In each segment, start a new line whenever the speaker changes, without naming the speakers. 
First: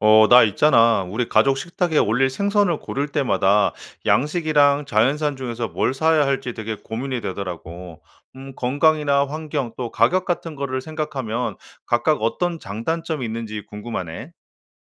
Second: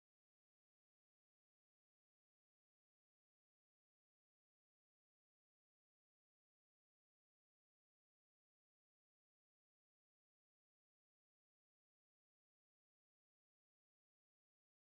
나 있잖아. 우리 가족 식탁에 올릴 생선을 고를 때마다 양식이랑 자연산 중에서 뭘 사야 할지 되게 고민이 되더라고. 건강이나 환경 또 가격 같은 거를 생각하면 각각 어떤 장단점이 있는지 궁금하네.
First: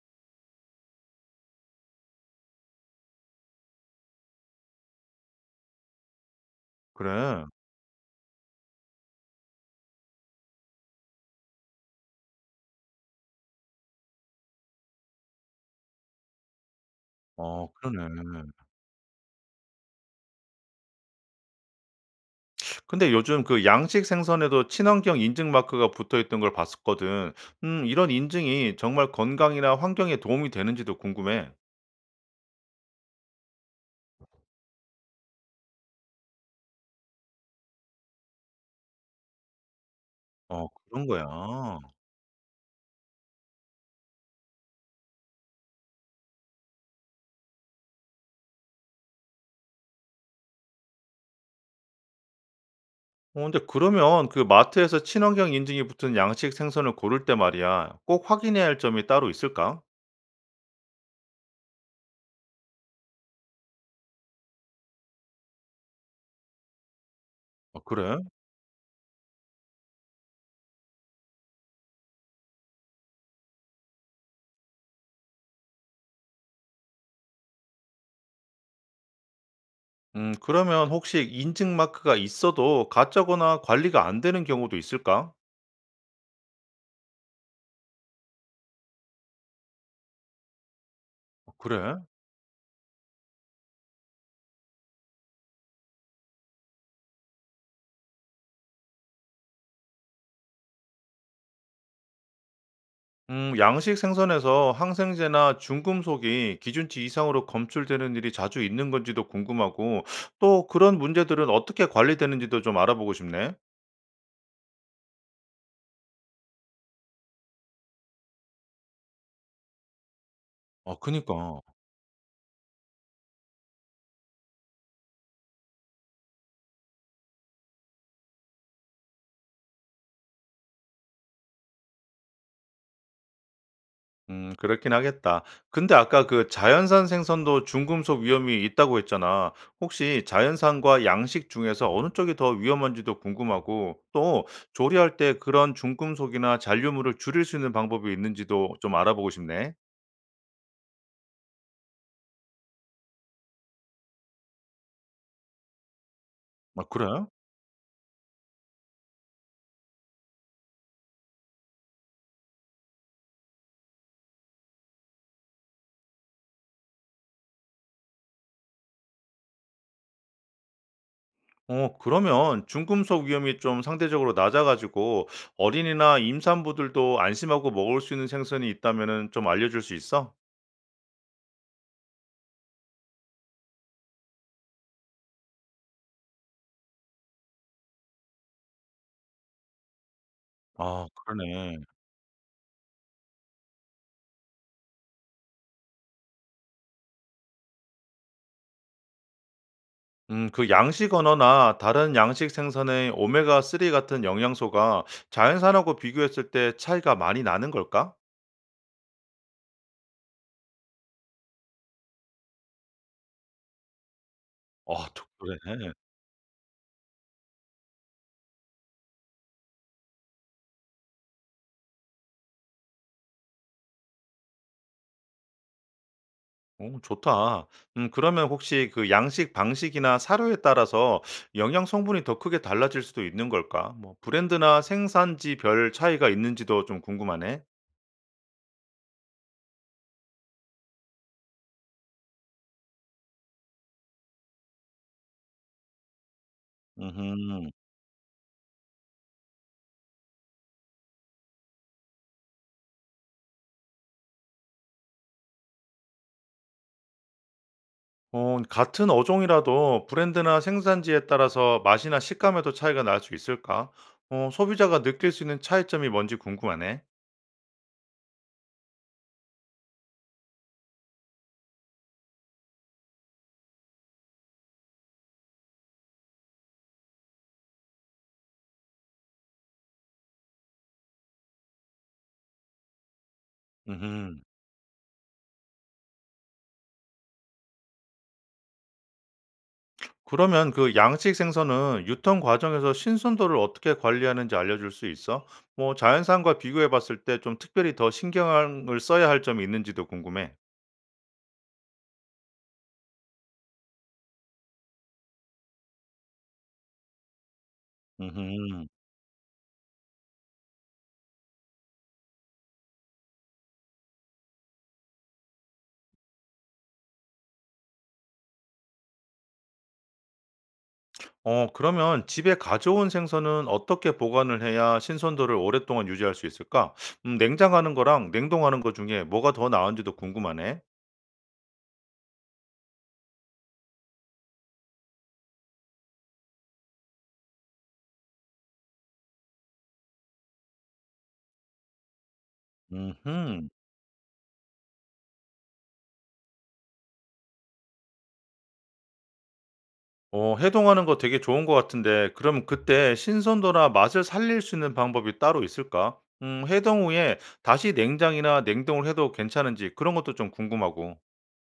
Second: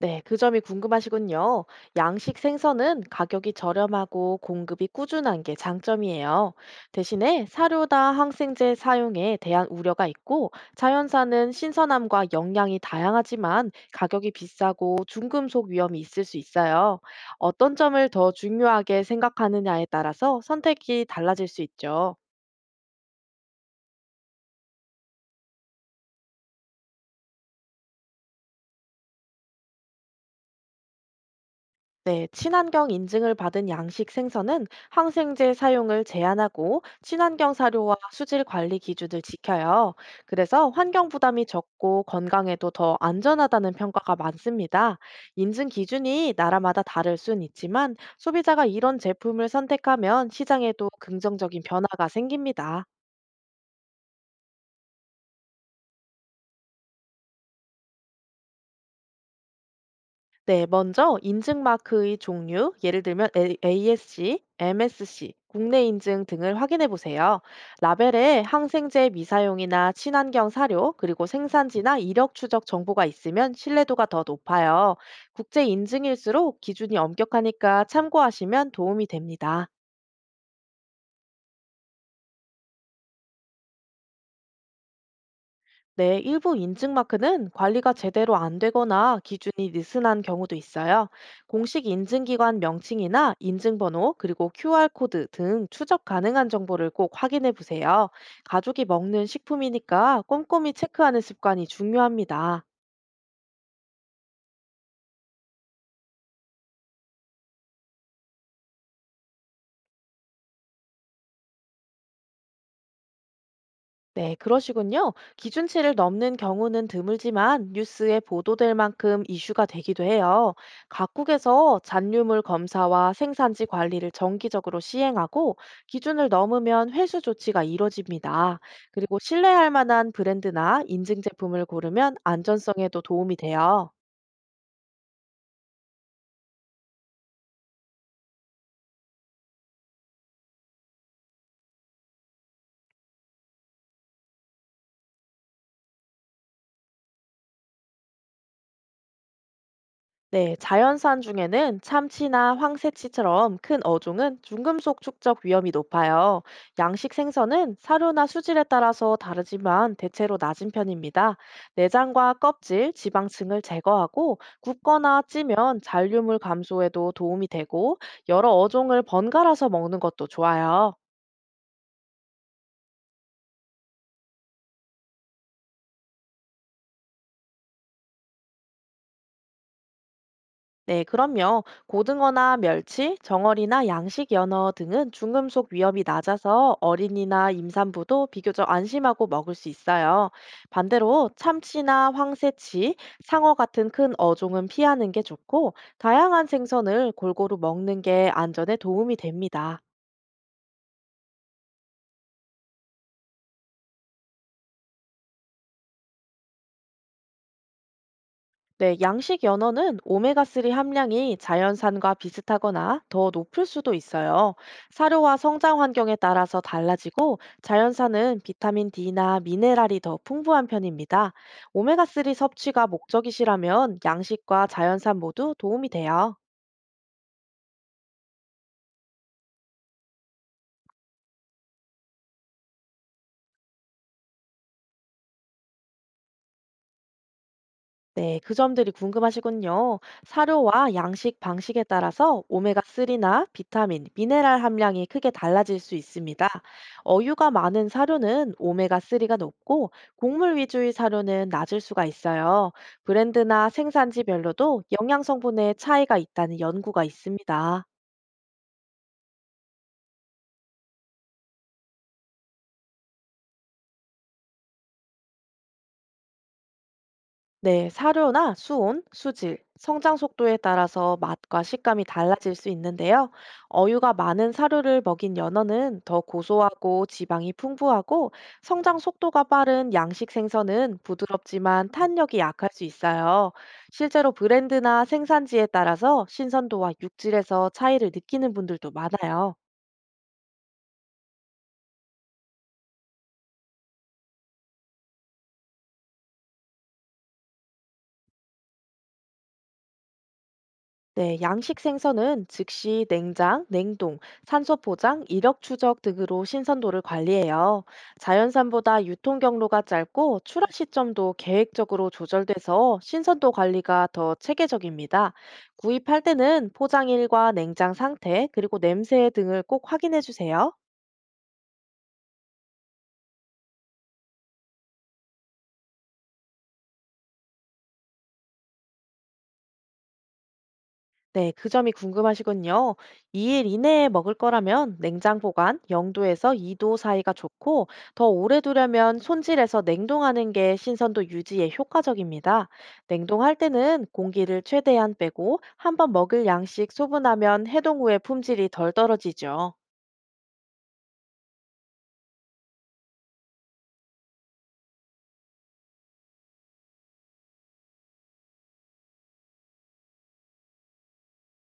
네, 그 점이 궁금하시군요. 양식 생선은 가격이 저렴하고 공급이 꾸준한 게 장점이에요. 대신에
그래.
사료나 항생제 사용에 대한 우려가 있고, 자연산은 신선함과 영양이 다양하지만 가격이 비싸고 중금속 위험이 있을 수 있어요. 어떤
그러네.
점을 더 중요하게 생각하느냐에 따라서 선택이 달라질 수 있죠.
근데 요즘 그 양식 생선에도 친환경 인증 마크가 붙어 있던 걸 봤었거든. 이런 인증이 정말 건강이나 환경에 도움이 되는지도 궁금해.
네, 친환경 인증을 받은 양식 생선은 항생제 사용을 제한하고 친환경 사료와 수질 관리 기준을 지켜요. 그래서
그런
환경
거야.
부담이 적고 건강에도 더 안전하다는 평가가 많습니다. 인증 기준이 나라마다 다를 순 있지만 소비자가 이런 제품을 선택하면 시장에도 긍정적인 변화가 생깁니다.
근데 그러면 그 마트에서 친환경 인증이 붙은 양식 생선을 고를 때 말이야, 꼭 확인해야 할 점이 따로 있을까?
네, 먼저 인증 마크의 종류, 예를 들면 A- s c MSC, 국내 인증 등을 확인해 보세요.
아 그래?
라벨에 항생제 미사용이나 친환경 사료, 그리고 생산지나 이력 추적 정보가 있으면 신뢰도가 더 높아요. 국제 인증일수록 기준이 엄격하니까 참고하시면 도움이 됩니다.
그러면 혹시 인증 마크가 있어도 가짜거나 관리가 안 되는 경우도 있을까?
네, 일부 인증 마크는 관리가 제대로 안 되거나 기준이 느슨한 경우도 있어요.
아
공식
그래?
인증기관 명칭이나 인증번호, 그리고 QR코드 등 추적 가능한 정보를 꼭 확인해 보세요. 가족이 먹는 식품이니까 꼼꼼히 체크하는 습관이 중요합니다.
양식 생선에서 항생제나 중금속이 기준치 이상으로 검출되는 일이 자주 있는 건지도 궁금하고 또 그런 문제들은 어떻게 관리되는지도 좀 알아보고 싶네.
네, 그러시군요. 기준치를 넘는 경우는 드물지만 뉴스에 보도될 만큼 이슈가 되기도 해요.
아 그니까.
각국에서 잔류물 검사와 생산지 관리를 정기적으로 시행하고 기준을 넘으면 회수 조치가 이뤄집니다. 그리고 신뢰할 만한 브랜드나 인증 제품을 고르면 안전성에도 도움이 돼요.
그렇긴 하겠다. 근데 아까 그 자연산 생선도 중금속 위험이 있다고 했잖아. 혹시 자연산과 양식 중에서 어느 쪽이 더 위험한지도 궁금하고 또 조리할 때 그런 중금속이나 잔류물을 줄일 수 있는 방법이 있는지도 좀 알아보고 싶네.
네, 자연산 중에는 참치나 황새치처럼 큰 어종은 중금속 축적 위험이 높아요.
아 그래?
양식 생선은 사료나 수질에 따라서 다르지만 대체로 낮은 편입니다. 내장과 껍질, 지방층을 제거하고 굽거나 찌면 잔류물 감소에도 도움이 되고 여러 어종을 번갈아서 먹는 것도 좋아요.
그러면 중금속 위험이 좀 상대적으로 낮아 가지고 어린이나 임산부들도 안심하고 먹을 수 있는 생선이 있다면은 좀 알려 줄 수 있어?
네, 그럼요. 고등어나 멸치, 정어리나 양식 연어 등은 중금속 위험이 낮아서 어린이나 임산부도 비교적 안심하고 먹을 수 있어요.
아
반대로
그러네.
참치나 황새치, 상어 같은 큰 어종은 피하는 게 좋고, 다양한 생선을 골고루 먹는 게 안전에 도움이 됩니다.
그 양식 언어나 다른 양식 생선의 오메가3 같은 영양소가 자연산하고 비교했을 때 차이가 많이 나는 걸까?
네, 양식 연어는 오메가3 함량이 자연산과 비슷하거나 더 높을 수도 있어요.
아, 또
사료와
그래.
성장 환경에 따라서 달라지고 자연산은 비타민 D나 미네랄이 더 풍부한 편입니다. 오메가3 섭취가 목적이시라면 양식과 자연산 모두 도움이 돼요.
좋다. 그러면 혹시 그 양식 방식이나 사료에 따라서 영양 성분이 더 크게 달라질 수도 있는 걸까? 뭐 브랜드나 생산지별 차이가 있는지도 좀 궁금하네.
네, 그 점들이 궁금하시군요. 사료와 양식 방식에 따라서 오메가3나 비타민, 미네랄 함량이 크게 달라질 수 있습니다. 어유가
음.
많은 사료는 오메가3가 높고 곡물 위주의 사료는 낮을 수가 있어요. 브랜드나 생산지별로도 영양 성분의 차이가 있다는 연구가 있습니다.
같은 어종이라도 브랜드나 생산지에 따라서 맛이나 식감에도 차이가 날 수 있을까? 소비자가 느낄 수 있는 차이점이 뭔지 궁금하네.
네, 사료나 수온, 수질, 성장 속도에 따라서 맛과 식감이 달라질 수 있는데요. 어유가 많은 사료를 먹인 연어는 더 고소하고 지방이 풍부하고 성장 속도가 빠른 양식 생선은 부드럽지만 탄력이 약할 수 있어요. 실제로
음.
브랜드나 생산지에 따라서 신선도와 육질에서 차이를 느끼는 분들도 많아요.
그러면 그 양식 생선은 유통 과정에서 신선도를 어떻게 관리하는지 알려줄 수 있어? 뭐 자연산과 비교해 봤을 때 좀 특별히 더 신경을 써야 할 점이 있는지도 궁금해.
네, 양식 생선은 즉시 냉장, 냉동, 산소 포장, 이력 추적 등으로 신선도를 관리해요.
음.
자연산보다 유통 경로가 짧고 출하 시점도 계획적으로 조절돼서 신선도 관리가 더 체계적입니다. 구입할 때는 포장일과 냉장 상태, 그리고 냄새 등을 꼭 확인해 주세요.
그러면 집에 가져온 생선은 어떻게 보관을 해야 신선도를 오랫동안 유지할 수 있을까? 냉장하는 거랑 냉동하는 거 중에 뭐가 더 나은지도 궁금하네.
네, 그 점이 궁금하시군요. 2일 이내에 먹을 거라면 냉장 보관 0도에서 2도 사이가 좋고 더 오래 두려면 손질해서 냉동하는 게 신선도 유지에 효과적입니다. 냉동할
음,
때는 공기를 최대한 빼고 한번 먹을 양씩 소분하면 해동 후에 품질이 덜 떨어지죠.
해동하는 거 되게 좋은 것 같은데, 그럼 그때 신선도나 맛을 살릴 수 있는 방법이 따로 있을까? 해동 후에 다시 냉장이나 냉동을 해도 괜찮은지 그런 것도 좀 궁금하고.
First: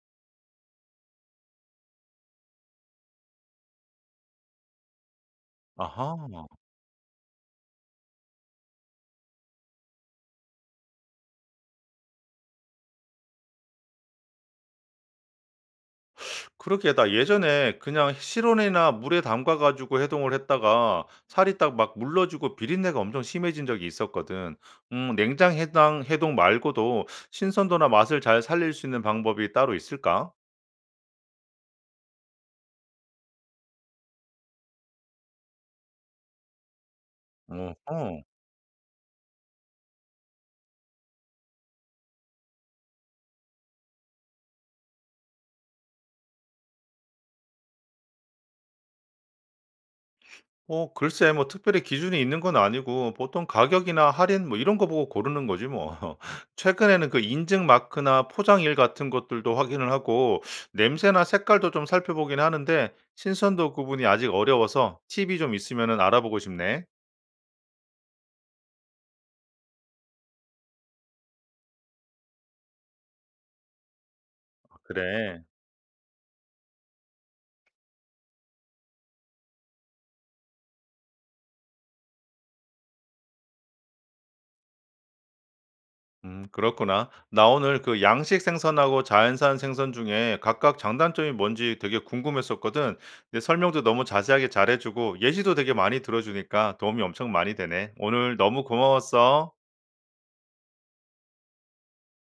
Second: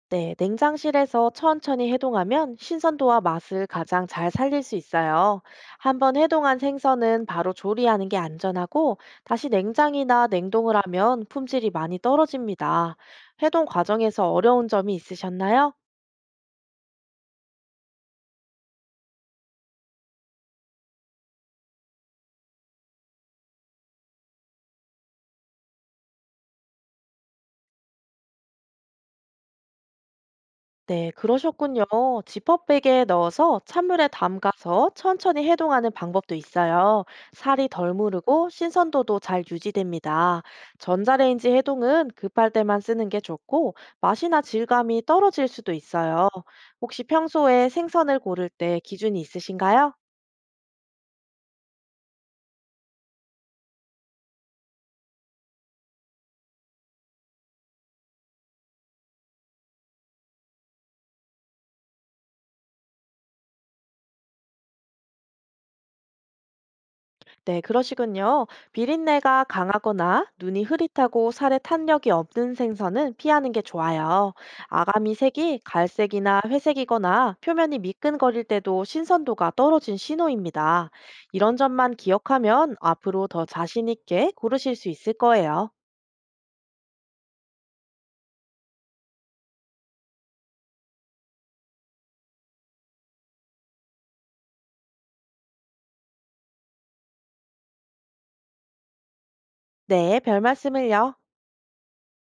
네, 냉장실에서 천천히 해동하면 신선도와 맛을 가장 잘 살릴 수 있어요. 한번
아하.
해동한 생선은 바로 조리하는 게 안전하고 다시 냉장이나 냉동을 하면 품질이 많이 떨어집니다. 해동 과정에서 어려운 점이 있으셨나요?
그러게 나 예전에 그냥 실온이나 물에 담가 가지고 해동을 했다가 살이 딱 막 물러지고 비린내가 엄청 심해진 적이 있었거든. 냉장 해당 해동 말고도 신선도나 맛을 잘 살릴 수 있는 방법이 따로 있을까?
네, 그러셨군요. 지퍼백에 넣어서 찬물에 담가서 천천히 해동하는 방법도 있어요. 살이 덜
어허.
무르고 신선도도 잘 유지됩니다. 전자레인지 해동은 급할 때만 쓰는 게 좋고 맛이나 질감이 떨어질 수도 있어요. 혹시 평소에 생선을 고를 때 기준이 있으신가요?
글쎄 뭐 특별히 기준이 있는 건 아니고 보통 가격이나 할인 뭐 이런 거 보고 고르는 거지 뭐. 최근에는 그 인증 마크나 포장일 같은 것들도 확인을 하고 냄새나 색깔도 좀 살펴보긴 하는데 신선도 구분이 아직 어려워서 팁이 좀 있으면은 알아보고 싶네.
네, 그러시군요. 비린내가 강하거나 눈이 흐릿하고 살에 탄력이 없는 생선은 피하는 게 좋아요.
아
아가미
그래.
색이 갈색이나 회색이거나 표면이 미끈거릴 때도 신선도가 떨어진 신호입니다. 이런 점만 기억하면 앞으로 더 자신 있게 고르실 수 있을 거예요.
그렇구나. 나 오늘 그 양식 생선하고 자연산 생선 중에 각각 장단점이 뭔지 되게 궁금했었거든. 근데 설명도 너무 자세하게 잘해주고 예시도 되게 많이 들어주니까 도움이 엄청 많이 되네. 오늘 너무 고마웠어.
네, 별 말씀을요.